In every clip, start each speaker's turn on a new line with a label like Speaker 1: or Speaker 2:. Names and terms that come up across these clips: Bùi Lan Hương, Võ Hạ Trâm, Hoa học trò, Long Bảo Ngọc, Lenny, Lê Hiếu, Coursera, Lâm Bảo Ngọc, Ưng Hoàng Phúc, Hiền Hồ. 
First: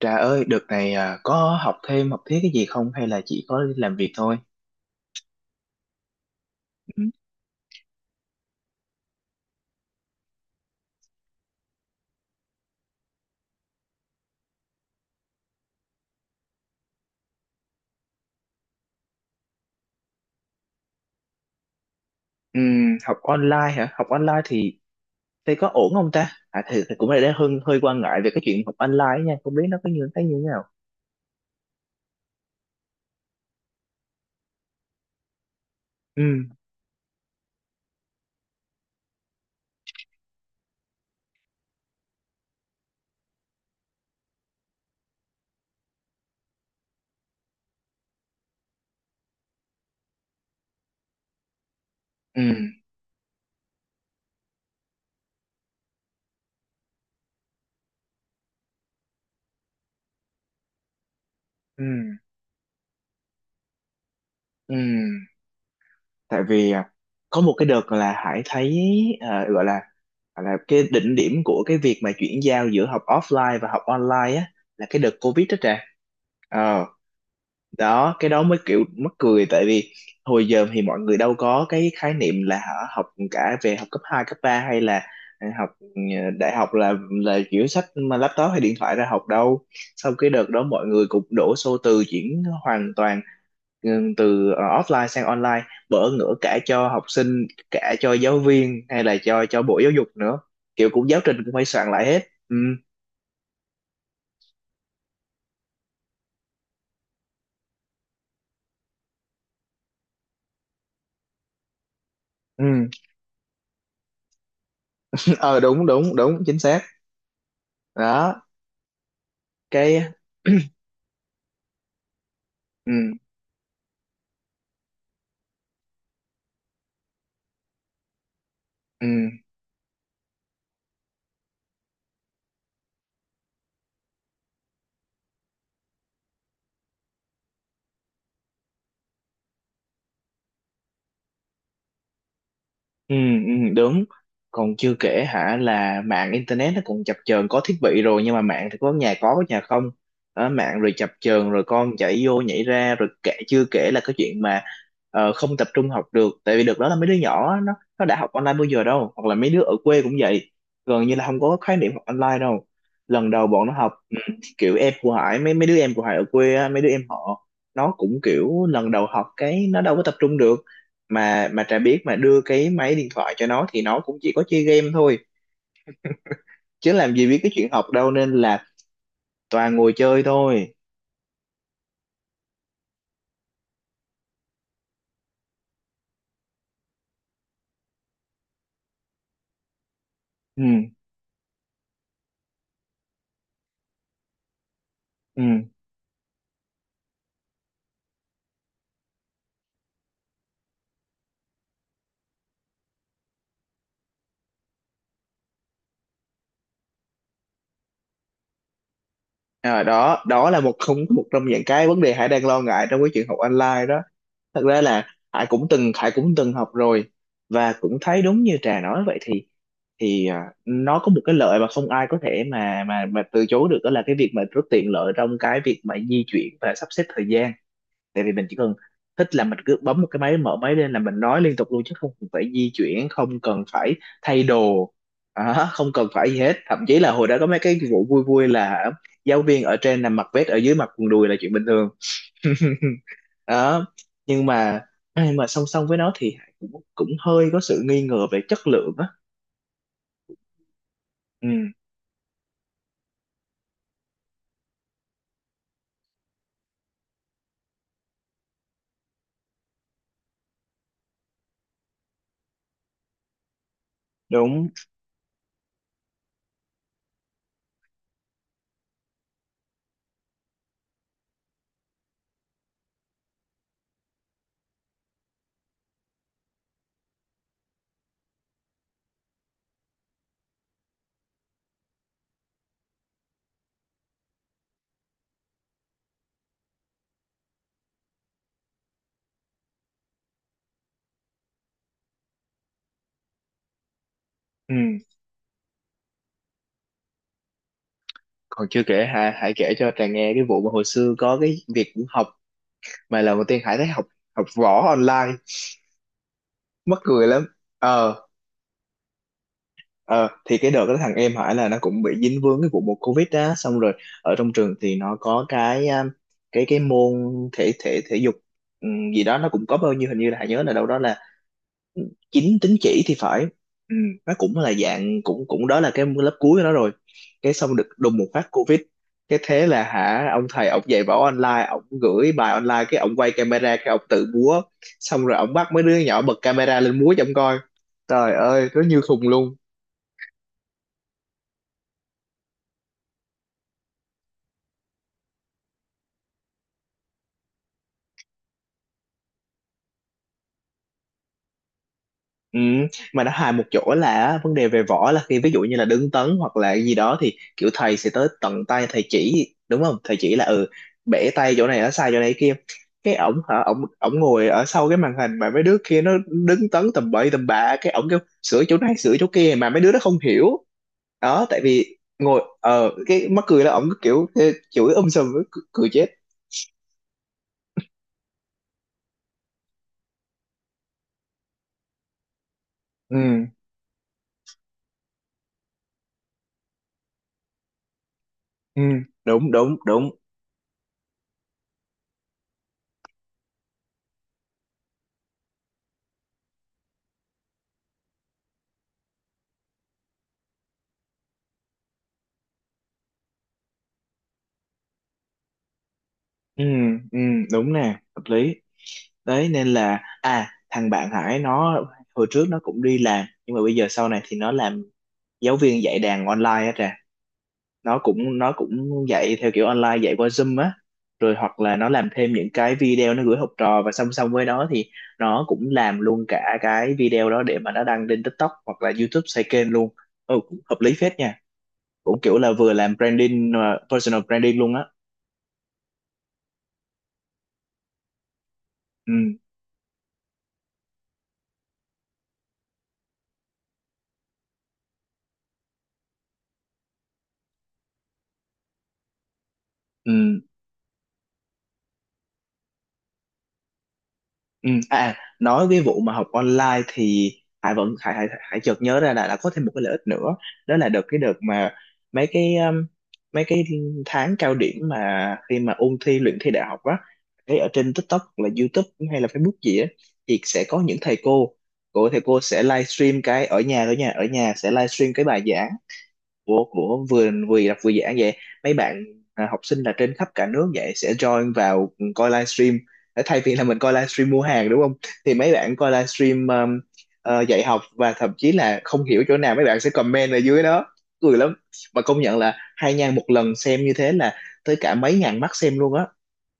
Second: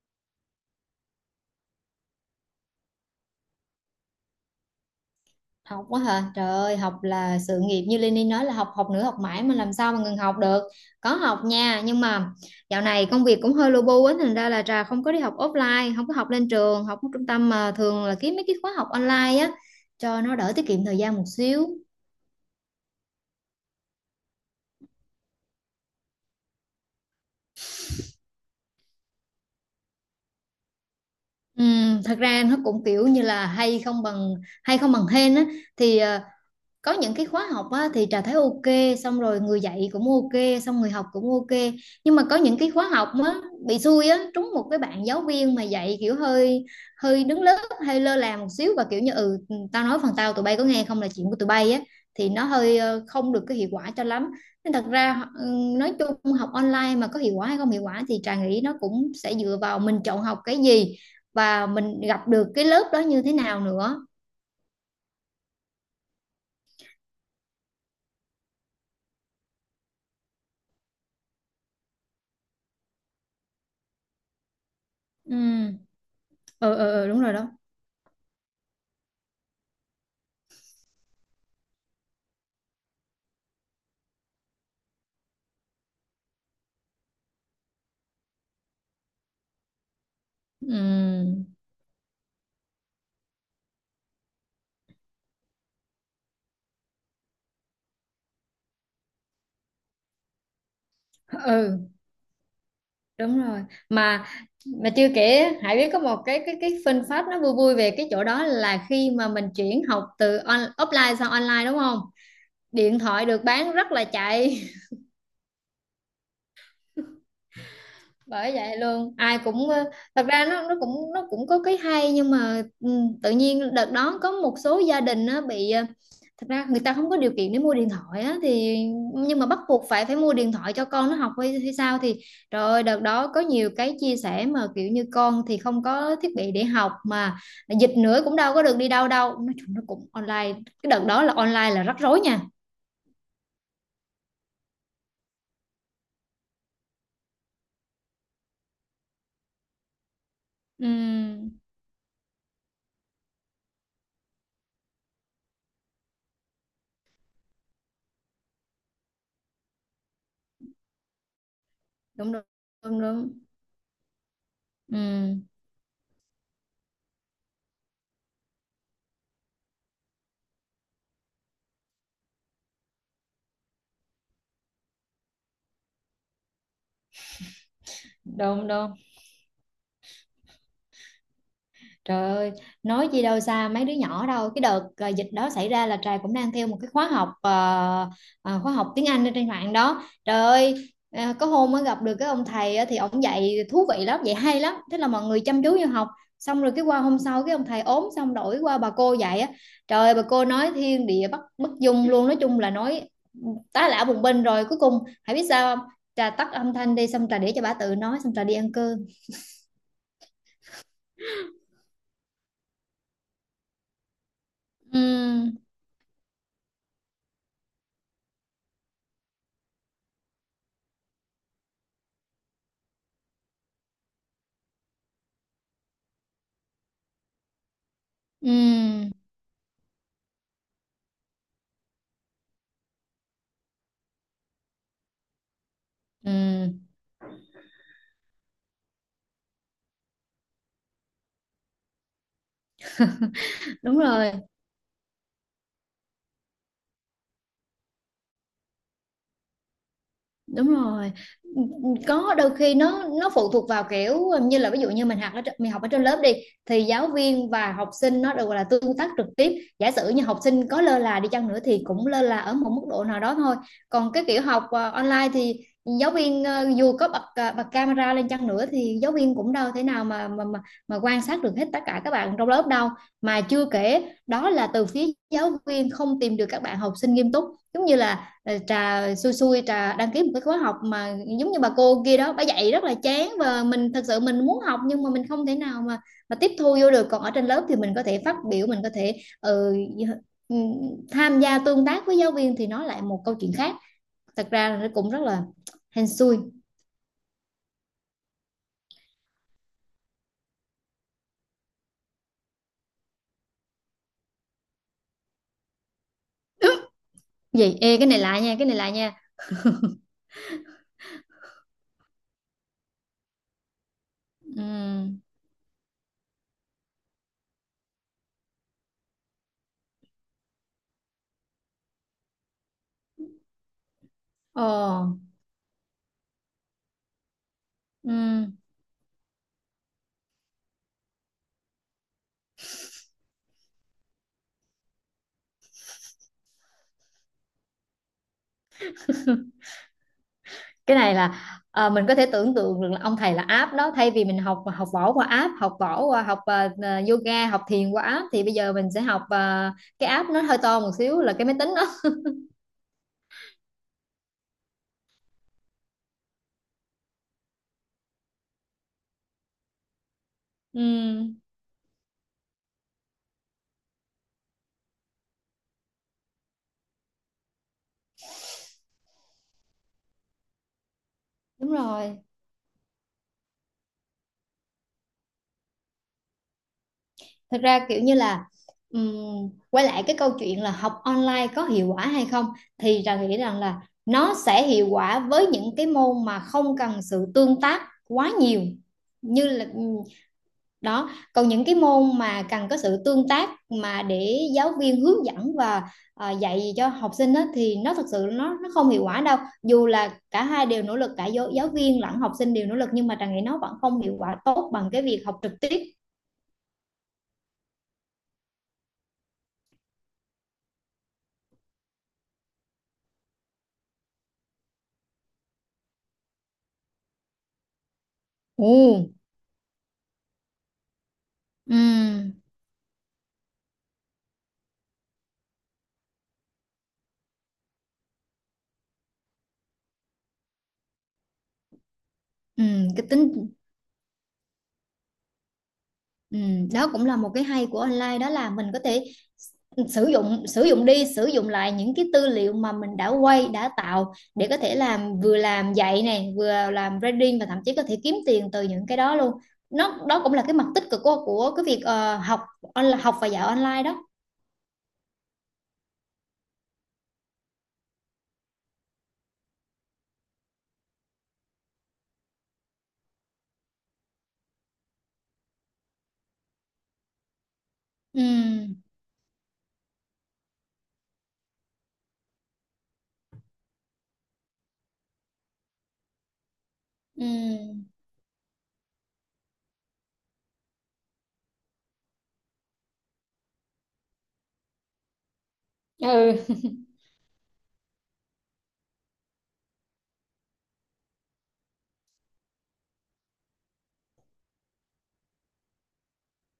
Speaker 1: Trà ơi, đợt này à, có học thêm học thiết cái gì không, hay là chỉ có làm việc thôi?
Speaker 2: Học quá hả trời ơi,
Speaker 1: Ừ,
Speaker 2: học là sự nghiệp như Lenny nói là học, học nữa, học mãi, mà làm sao mà ngừng học được. Có học nha, nhưng mà dạo này công việc cũng hơi lu bu á, thành ra là Trà không có đi học offline, không có học lên trường học ở trung tâm, mà thường là kiếm mấy cái khóa học online á, cho nó đỡ tiết kiệm thời gian một xíu.
Speaker 1: học online hả? Học online thì có ổn không ta? À thì cũng là đang hơi hơi quan ngại về cái chuyện học online nha, không biết nó có như thế nào.
Speaker 2: Thật ra nó cũng kiểu như là hay không bằng hên á, thì
Speaker 1: Ừ,
Speaker 2: có những cái khóa học á, thì Trà thấy ok, xong rồi người dạy cũng ok, xong người học cũng ok. Nhưng mà có những cái khóa học á, bị xui á, trúng một cái bạn giáo viên mà dạy kiểu hơi hơi đứng lớp, hơi lơ là một xíu, và kiểu như ừ, tao nói phần tao tụi bay có nghe không là chuyện của tụi bay á, thì
Speaker 1: ừ,
Speaker 2: nó hơi không được cái hiệu quả cho lắm. Nên thật ra nói chung học online mà có hiệu quả hay không hiệu quả thì Trà nghĩ nó cũng sẽ dựa vào mình chọn học cái gì và
Speaker 1: ừ,
Speaker 2: mình gặp được cái lớp đó như thế nào nữa.
Speaker 1: ừ. Tại vì à, có một cái đợt là Hải thấy, à, gọi là cái đỉnh điểm của cái việc mà chuyển giao giữa học offline và học online á, là cái đợt Covid đó
Speaker 2: Ừ,
Speaker 1: Trà.
Speaker 2: ừ,
Speaker 1: Ờ,
Speaker 2: ừ, ừ, đúng rồi đó.
Speaker 1: đó, cái đó mới kiểu mắc cười, tại vì hồi giờ thì mọi người đâu có cái khái niệm là hả, học, cả về học cấp 2 cấp 3 hay là học, đại học, là kiểu sách mà laptop hay điện thoại ra học đâu. Sau cái đợt đó mọi người cũng
Speaker 2: Ừ,
Speaker 1: đổ xô, từ chuyển hoàn toàn, ừ, từ offline sang online, bỡ ngỡ cả cho học sinh, cả cho giáo viên, hay là cho bộ giáo dục nữa, kiểu cũng giáo trình cũng phải
Speaker 2: ừ,
Speaker 1: soạn lại hết. Ừ.
Speaker 2: đúng rồi. Mà mà chưa kể Hải biết có một cái fun fact nó vui vui về cái chỗ đó là khi mà mình chuyển học từ offline sang online đúng không?
Speaker 1: Ừ.
Speaker 2: Điện thoại được bán rất là chạy.
Speaker 1: Ờ đúng đúng đúng, chính xác. Đó,
Speaker 2: Bởi vậy luôn, ai cũng
Speaker 1: cái...
Speaker 2: thật ra nó cũng có cái hay nhưng mà
Speaker 1: ừ.
Speaker 2: tự nhiên đợt đó có một số gia đình nó bị thật ra người ta không có điều kiện để mua điện thoại á, thì
Speaker 1: Ừ,
Speaker 2: nhưng mà bắt buộc phải phải mua điện thoại cho con nó học hay sao thì trời ơi, đợt đó có nhiều cái chia sẻ mà kiểu như con thì không có thiết bị để học, mà dịch nữa cũng đâu có được đi đâu đâu, nói chung nó cũng online. Cái đợt đó là online là rắc rối nha.
Speaker 1: ừ, ừ, đúng. Còn chưa kể hả là mạng internet nó cũng chập chờn, có thiết bị rồi nhưng mà mạng thì có nhà có nhà không. Đó, mạng
Speaker 2: Ừ,
Speaker 1: rồi chập chờn, rồi con chạy vô nhảy ra, rồi kể, chưa kể là cái chuyện mà, không tập trung học được, tại vì được đó là mấy đứa nhỏ á, nó đã học online bao giờ đâu, hoặc là mấy đứa ở quê cũng vậy, gần như là không có khái niệm học
Speaker 2: đúng
Speaker 1: online
Speaker 2: đúng
Speaker 1: đâu.
Speaker 2: đúng
Speaker 1: Lần
Speaker 2: đúng.
Speaker 1: đầu bọn nó học, ừ, kiểu em của Hải,
Speaker 2: Ừ,
Speaker 1: mấy mấy đứa em của Hải ở quê á, mấy đứa em họ, nó cũng kiểu lần đầu học cái nó đâu có tập trung được. Mà Trà biết, mà đưa cái máy điện thoại cho nó thì nó cũng chỉ có chơi game thôi, chứ làm gì biết cái chuyện học đâu, nên là
Speaker 2: đúng đúng.
Speaker 1: toàn ngồi chơi thôi.
Speaker 2: Trời ơi, nói gì đâu xa mấy đứa nhỏ đâu. Cái đợt à, dịch đó xảy ra là Trà cũng đang theo một cái khóa học khóa học tiếng Anh ở trên mạng đó. Trời ơi,
Speaker 1: Ừ.
Speaker 2: có hôm mới gặp được cái ông thầy á, thì ông dạy thú vị lắm, dạy hay lắm. Thế là mọi người
Speaker 1: Ừ.
Speaker 2: chăm chú vô học. Xong rồi cái qua hôm sau cái ông thầy ốm xong đổi qua bà cô dạy á. Trời ơi, bà cô nói thiên địa bất bất dung luôn, nói chung là nói tá lả bùng binh rồi cuối cùng hãy biết sao không? Trà tắt âm thanh đi xong Trà để cho bà tự nói xong Trà đi ăn cơm.
Speaker 1: Đó đó là một, không một trong những cái vấn đề Hải đang lo ngại trong cái chuyện học online đó. Thật ra
Speaker 2: Ừ,
Speaker 1: là Hải cũng từng, học rồi, và cũng thấy đúng như Trà nói vậy, thì nó có một cái lợi mà không ai có thể mà mà từ chối được, đó là cái việc mà rất tiện lợi trong cái việc mà di chuyển và sắp xếp thời gian. Tại vì mình chỉ cần
Speaker 2: ừ,
Speaker 1: thích là mình cứ bấm một cái máy, mở máy lên là mình nói liên tục luôn, chứ không cần phải di chuyển, không cần phải thay đồ. Đó, không cần phải
Speaker 2: ừ,
Speaker 1: gì hết. Thậm chí là hồi đó có mấy cái vụ vui vui là giáo viên ở trên nằm mặc vest, ở dưới mặc quần đùi là chuyện bình thường. Đó.
Speaker 2: đúng rồi,
Speaker 1: Nhưng mà song song với nó thì Hải cũng cũng hơi có sự nghi ngờ về chất lượng á.
Speaker 2: đúng rồi.
Speaker 1: Ừ.
Speaker 2: Có đôi khi nó phụ thuộc vào kiểu như là ví dụ như mình học ở mình học ở trên lớp đi, thì giáo viên và học sinh nó được gọi là tương tác trực tiếp. Giả sử như học sinh có lơ là đi chăng nữa thì cũng lơ là ở một mức độ nào đó thôi. Còn cái kiểu học
Speaker 1: Đúng.
Speaker 2: online thì giáo viên dù có bật ờ, bật camera lên chăng nữa thì giáo viên cũng đâu thể nào mà quan sát được hết tất cả các bạn trong lớp đâu. Mà chưa kể đó là từ phía giáo viên không tìm được các bạn học sinh nghiêm túc, giống như là Trà xui xui Trà đăng ký một cái khóa học mà giống như bà cô kia đó, bà dạy rất là chán và mình thật sự mình muốn học nhưng mà mình không thể nào mà tiếp thu vô được. Còn ở trên lớp thì mình có thể phát biểu, mình có thể ừ, tham gia tương tác với giáo viên thì nó lại một câu chuyện khác. Thật ra là nó
Speaker 1: Ừ.
Speaker 2: cũng rất là hên xui.
Speaker 1: Còn chưa kể Hải, kể cho Trà nghe cái vụ mà hồi xưa có cái việc học, mà lần đầu tiên Hải thấy học, học võ online, mắc cười lắm.
Speaker 2: Vậy ê, cái này
Speaker 1: ờ
Speaker 2: lại nha, cái này lại nha.
Speaker 1: ờ thì cái đợt đó thằng em Hải là nó cũng bị dính vướng cái vụ một Covid á, xong rồi ở trong
Speaker 2: Ừ.
Speaker 1: trường thì nó có cái, cái môn thể, thể dục, gì đó, nó cũng có bao nhiêu, hình như là Hải nhớ là đâu đó là 9 tín chỉ thì phải. Ừ. Nó cũng
Speaker 2: Ồ.
Speaker 1: là dạng cũng, đó là cái lớp cuối của nó rồi. Cái xong được
Speaker 2: Ừ.
Speaker 1: đùng một phát Covid, cái thế là hả, ông thầy ông dạy võ online, ông gửi bài online, cái ông quay camera cái ông tự múa, xong rồi ông bắt mấy đứa nhỏ bật camera lên múa cho ông coi. Trời ơi, nó như khùng luôn.
Speaker 2: Cái này là mình có thể tưởng tượng được là ông thầy là app đó, thay vì mình học học võ qua app, học võ qua học yoga, học thiền qua app thì bây giờ mình sẽ học cái app nó hơi to một xíu là cái máy tính đó.
Speaker 1: Ừ, mà nó hài một chỗ là vấn đề về võ là khi ví dụ như là đứng tấn hoặc là gì đó thì kiểu thầy sẽ tới tận tay thầy chỉ, đúng không, thầy chỉ là, ừ, bẻ
Speaker 2: Ừm,
Speaker 1: tay chỗ này, ở sai chỗ này kia. Cái ổng hả, ổng ổng ngồi ở sau cái màn hình, mà mấy đứa kia nó đứng tấn tầm bậy tầm bạ, cái ổng kêu sửa chỗ này sửa chỗ kia mà mấy đứa nó không hiểu. Đó, tại
Speaker 2: đúng
Speaker 1: vì
Speaker 2: rồi.
Speaker 1: ngồi, cái mắc cười là ổng cứ kiểu ê, chửi sùm, cười, cười chết.
Speaker 2: Thật ra kiểu như là quay lại cái câu chuyện là học online có hiệu quả hay không thì Trà nghĩ
Speaker 1: Ừ.
Speaker 2: rằng là nó sẽ hiệu quả với những cái môn mà không cần sự tương tác quá nhiều,
Speaker 1: Ừ,
Speaker 2: như
Speaker 1: đúng
Speaker 2: là
Speaker 1: đúng đúng.
Speaker 2: đó. Còn những cái môn mà cần có sự tương tác mà để giáo viên hướng dẫn và dạy cho học sinh đó thì nó thật sự nó không hiệu quả đâu. Dù là cả hai đều nỗ lực, cả giáo viên lẫn học sinh đều nỗ lực nhưng mà Trà nghĩ nó vẫn không hiệu quả tốt bằng cái việc học trực tiếp.
Speaker 1: Ừ. Ừ, đúng nè, hợp lý. Đấy nên là, thằng bạn Hải nó hồi trước nó cũng đi làm, nhưng mà bây giờ sau này thì nó làm giáo viên dạy đàn online á Trà. Nó cũng,
Speaker 2: Ừ,
Speaker 1: dạy theo kiểu online, dạy qua Zoom á, rồi hoặc là nó làm thêm
Speaker 2: ừ,
Speaker 1: những cái video nó gửi học trò, và song song với đó thì nó cũng làm luôn cả cái video đó để mà nó đăng lên TikTok hoặc là YouTube, xây kênh luôn. Ừ, cũng hợp lý phết nha, cũng kiểu là
Speaker 2: ừ,
Speaker 1: vừa làm
Speaker 2: cái tính.
Speaker 1: branding mà personal branding luôn á.
Speaker 2: Ừ, đó cũng là một cái hay của online đó là mình có thể
Speaker 1: Ừ.
Speaker 2: sử dụng đi sử dụng lại những cái tư liệu mà mình đã quay, đã tạo để có thể làm, vừa làm dạy này vừa làm branding và thậm chí có thể kiếm tiền từ những cái đó luôn. Nó đó cũng
Speaker 1: Ừ.
Speaker 2: là cái mặt tích cực của cái việc học học và dạy online đó.
Speaker 1: Ừ, nói cái vụ mà học online thì Hải vẫn, Hải Hải, Hải chợt nhớ ra là có thêm một cái lợi ích nữa, đó là được cái đợt mà, mấy cái um, mấy cái tháng cao điểm mà khi mà ôn thi luyện thi đại học á, thấy ở trên TikTok
Speaker 2: Ừ,
Speaker 1: hoặc là YouTube hay là Facebook gì á, thì sẽ có những thầy cô, sẽ livestream cái ở nhà, ở nhà sẽ livestream cái bài giảng của, vừa, đọc
Speaker 2: ừ,
Speaker 1: vừa giảng vậy. Mấy bạn, à, học sinh là trên khắp cả nước vậy sẽ join vào coi livestream. Ờ, thay vì là mình coi livestream mua hàng đúng không, thì mấy bạn coi
Speaker 2: ừ,
Speaker 1: livestream, dạy học, và thậm chí là không hiểu chỗ nào mấy bạn sẽ comment ở dưới đó, cười lắm. Mà công nhận là hai nha, một lần xem như thế là tới cả mấy ngàn mắt xem luôn á.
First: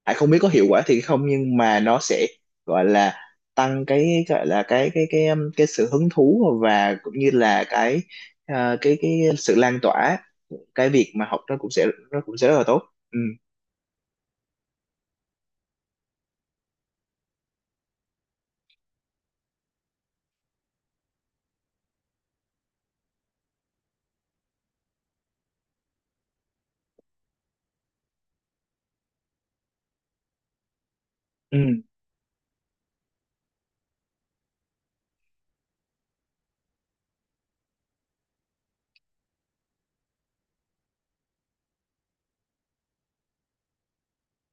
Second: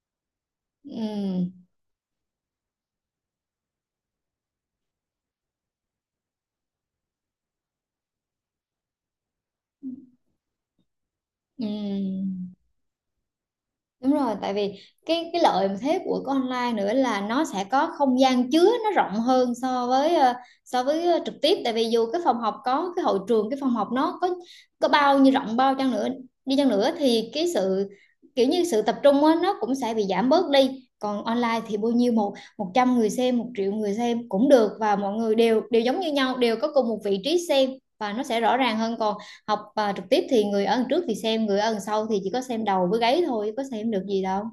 Speaker 1: Hải không biết có hiệu quả thì không,
Speaker 2: ừ,
Speaker 1: nhưng mà nó sẽ, gọi là, tăng cái, gọi là, cái cái sự hứng thú, và cũng như là cái, cái sự lan tỏa, cái việc mà học nó
Speaker 2: ừ.
Speaker 1: cũng sẽ, rất là tốt. Ừ.
Speaker 2: Đúng rồi, tại vì cái lợi mà thế của cái online nữa là nó sẽ có không gian chứa nó rộng hơn so với so với trực tiếp, tại vì dù cái phòng học có cái hội trường, cái phòng học nó có bao nhiêu rộng bao chăng nữa đi chăng nữa thì cái sự kiểu như sự tập trung á, nó cũng sẽ bị giảm bớt đi. Còn
Speaker 1: Ừ.
Speaker 2: online thì bao nhiêu một 100 người xem, 1.000.000 người xem cũng được, và mọi người đều đều giống như nhau, đều có cùng một vị trí xem, và nó sẽ rõ ràng hơn. Còn học trực tiếp thì người ở đằng trước thì xem, người ở đằng sau thì chỉ có xem đầu với gáy thôi, có xem được gì đâu.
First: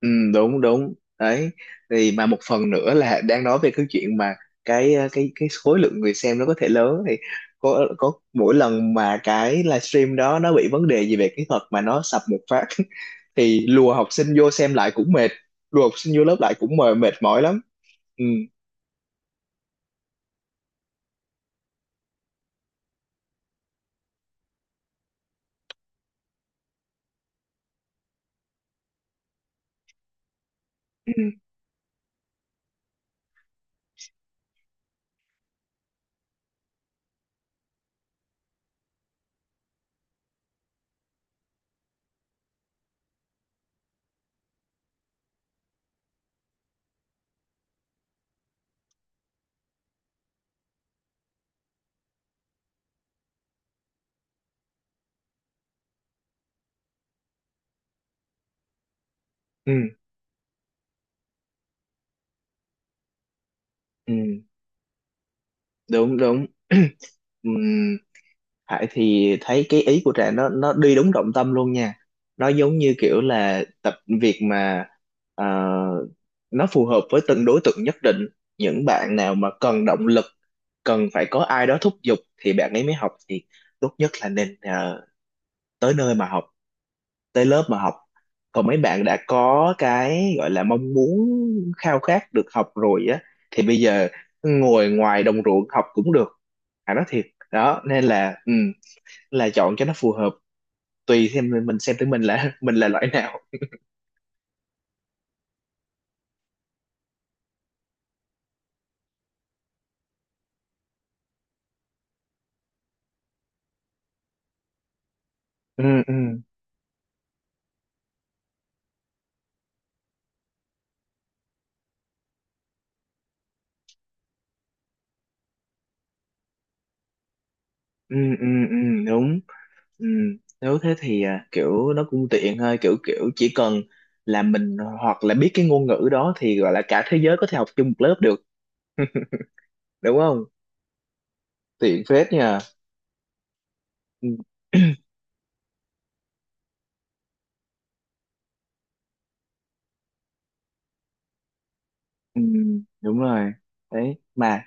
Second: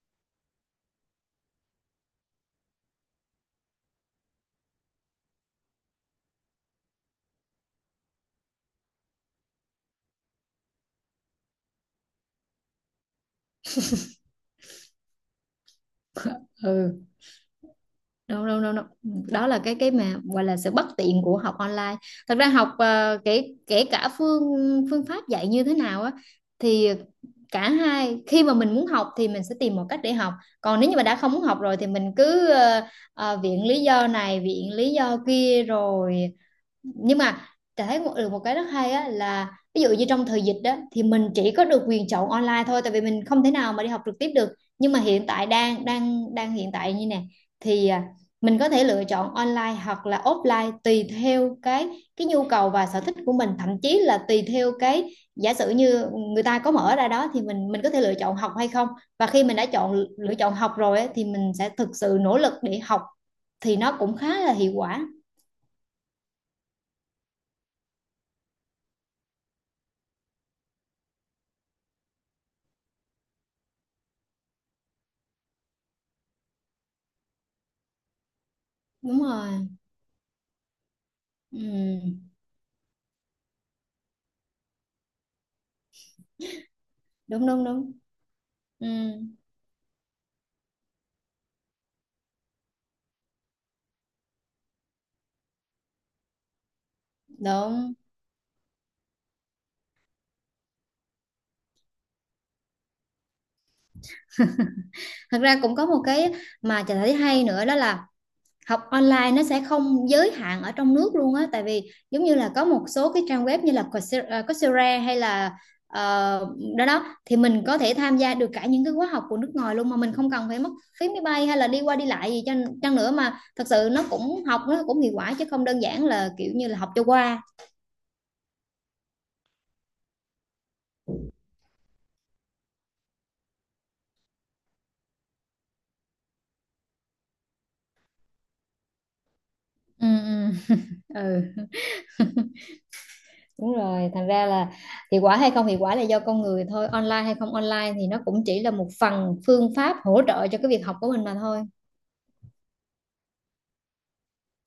Speaker 1: Ừ, đúng đúng. Đấy thì mà một phần nữa là đang nói về cái chuyện mà cái, cái khối lượng người xem nó có thể lớn thì, có mỗi lần mà cái livestream đó nó bị vấn đề gì về kỹ thuật mà nó sập một phát, thì lùa học sinh vô xem lại cũng mệt, lùa học sinh vô lớp lại cũng mệt,
Speaker 2: Ừ,
Speaker 1: mệt mỏi lắm. Ừ.
Speaker 2: đâu đâu đâu đâu. Đó là cái mà gọi là sự bất tiện của học online. Thật ra học kể kể cả phương phương pháp dạy như thế nào á, thì cả hai khi mà mình muốn học thì mình sẽ tìm một cách để học. Còn nếu như mà
Speaker 1: Ừ.
Speaker 2: đã không muốn học rồi thì mình cứ viện lý do này viện lý do kia rồi. Nhưng mà Trà thấy được một cái rất hay á là ví dụ như trong thời dịch đó thì mình chỉ có được quyền chọn online thôi tại vì mình không thể nào mà đi học trực tiếp được. Nhưng mà hiện tại đang đang đang hiện tại như nè thì mình có thể lựa chọn online hoặc là offline tùy theo cái nhu cầu và sở thích của mình, thậm chí là tùy theo cái, giả sử như người ta có mở ra đó thì mình có thể lựa chọn học hay không. Và khi mình đã
Speaker 1: Ừ.
Speaker 2: lựa chọn học rồi á, thì mình sẽ thực sự nỗ lực để học thì nó
Speaker 1: Ừ,
Speaker 2: cũng khá là hiệu quả,
Speaker 1: đúng đúng. Ừ. Hải thì thấy cái ý của Trà nó, đi đúng trọng tâm luôn nha. Nó giống như kiểu là tập, việc mà, ờ, nó phù hợp với từng đối tượng nhất định. Những bạn
Speaker 2: đúng
Speaker 1: nào mà
Speaker 2: rồi.
Speaker 1: cần động lực, cần phải có ai đó thúc giục
Speaker 2: Ừ,
Speaker 1: thì bạn ấy mới học, thì tốt nhất là nên, tới nơi mà học, tới
Speaker 2: đúng
Speaker 1: lớp
Speaker 2: đúng
Speaker 1: mà
Speaker 2: đúng.
Speaker 1: học. Còn mấy
Speaker 2: Ừ,
Speaker 1: bạn đã có cái gọi là mong muốn, khao khát được học rồi á, thì bây giờ ngồi ngoài đồng ruộng học cũng được. Hải nói thiệt. Đó,
Speaker 2: đúng.
Speaker 1: nên là, ừ, là chọn cho nó phù hợp, tùy xem mình, xem tới mình là, mình là loại nào.
Speaker 2: Thật ra cũng có một cái mà chị thấy hay nữa đó là học online nó sẽ không giới hạn ở trong nước luôn á, tại vì giống như là có một số cái trang web như là Coursera hay là
Speaker 1: Ừ. Ừ.
Speaker 2: ờ, đó đó, thì mình có thể tham gia được cả những cái khóa học của nước ngoài luôn mà mình không cần phải mất phí máy bay hay là đi qua đi lại gì chăng nữa, mà thật sự nó cũng hiệu quả chứ không đơn giản là kiểu như là học cho qua.
Speaker 1: Ừ. Ừ. Ừ, đúng. Ừ. Nếu thế thì, à, kiểu nó cũng tiện thôi, kiểu kiểu chỉ cần là mình hoặc là biết cái ngôn ngữ đó thì gọi là cả thế giới có thể học chung một lớp được.
Speaker 2: Ừ,
Speaker 1: Đúng không,
Speaker 2: ừ. Ừ.
Speaker 1: tiện phết nha.
Speaker 2: Đúng rồi, thành
Speaker 1: Ừ.
Speaker 2: ra là hiệu quả hay không hiệu quả là do con người thôi, online hay không online thì nó cũng chỉ là một phần phương pháp hỗ trợ cho cái việc học của mình mà thôi.
Speaker 1: Ừ, đúng rồi. Đấy mà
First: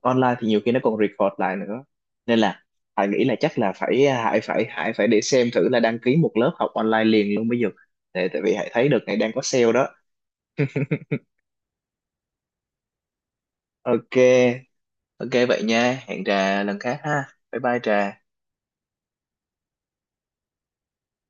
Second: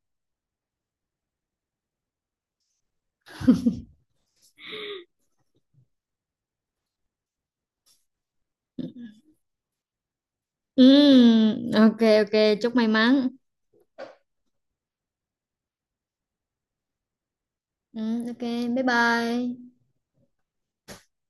Speaker 1: online thì nhiều khi nó còn record lại nữa, nên là Hải nghĩ là chắc là phải, Hải phải Hải phải để xem thử là đăng ký một lớp học online liền luôn bây giờ, tại, vì Hải thấy đợt này đang có sale đó.
Speaker 2: Ừ, ok ok, chúc may mắn.
Speaker 1: Ok, ok, vậy nha, hẹn Trà lần khác ha, bye bye
Speaker 2: Ừ,
Speaker 1: Trà.
Speaker 2: ok, bye bye.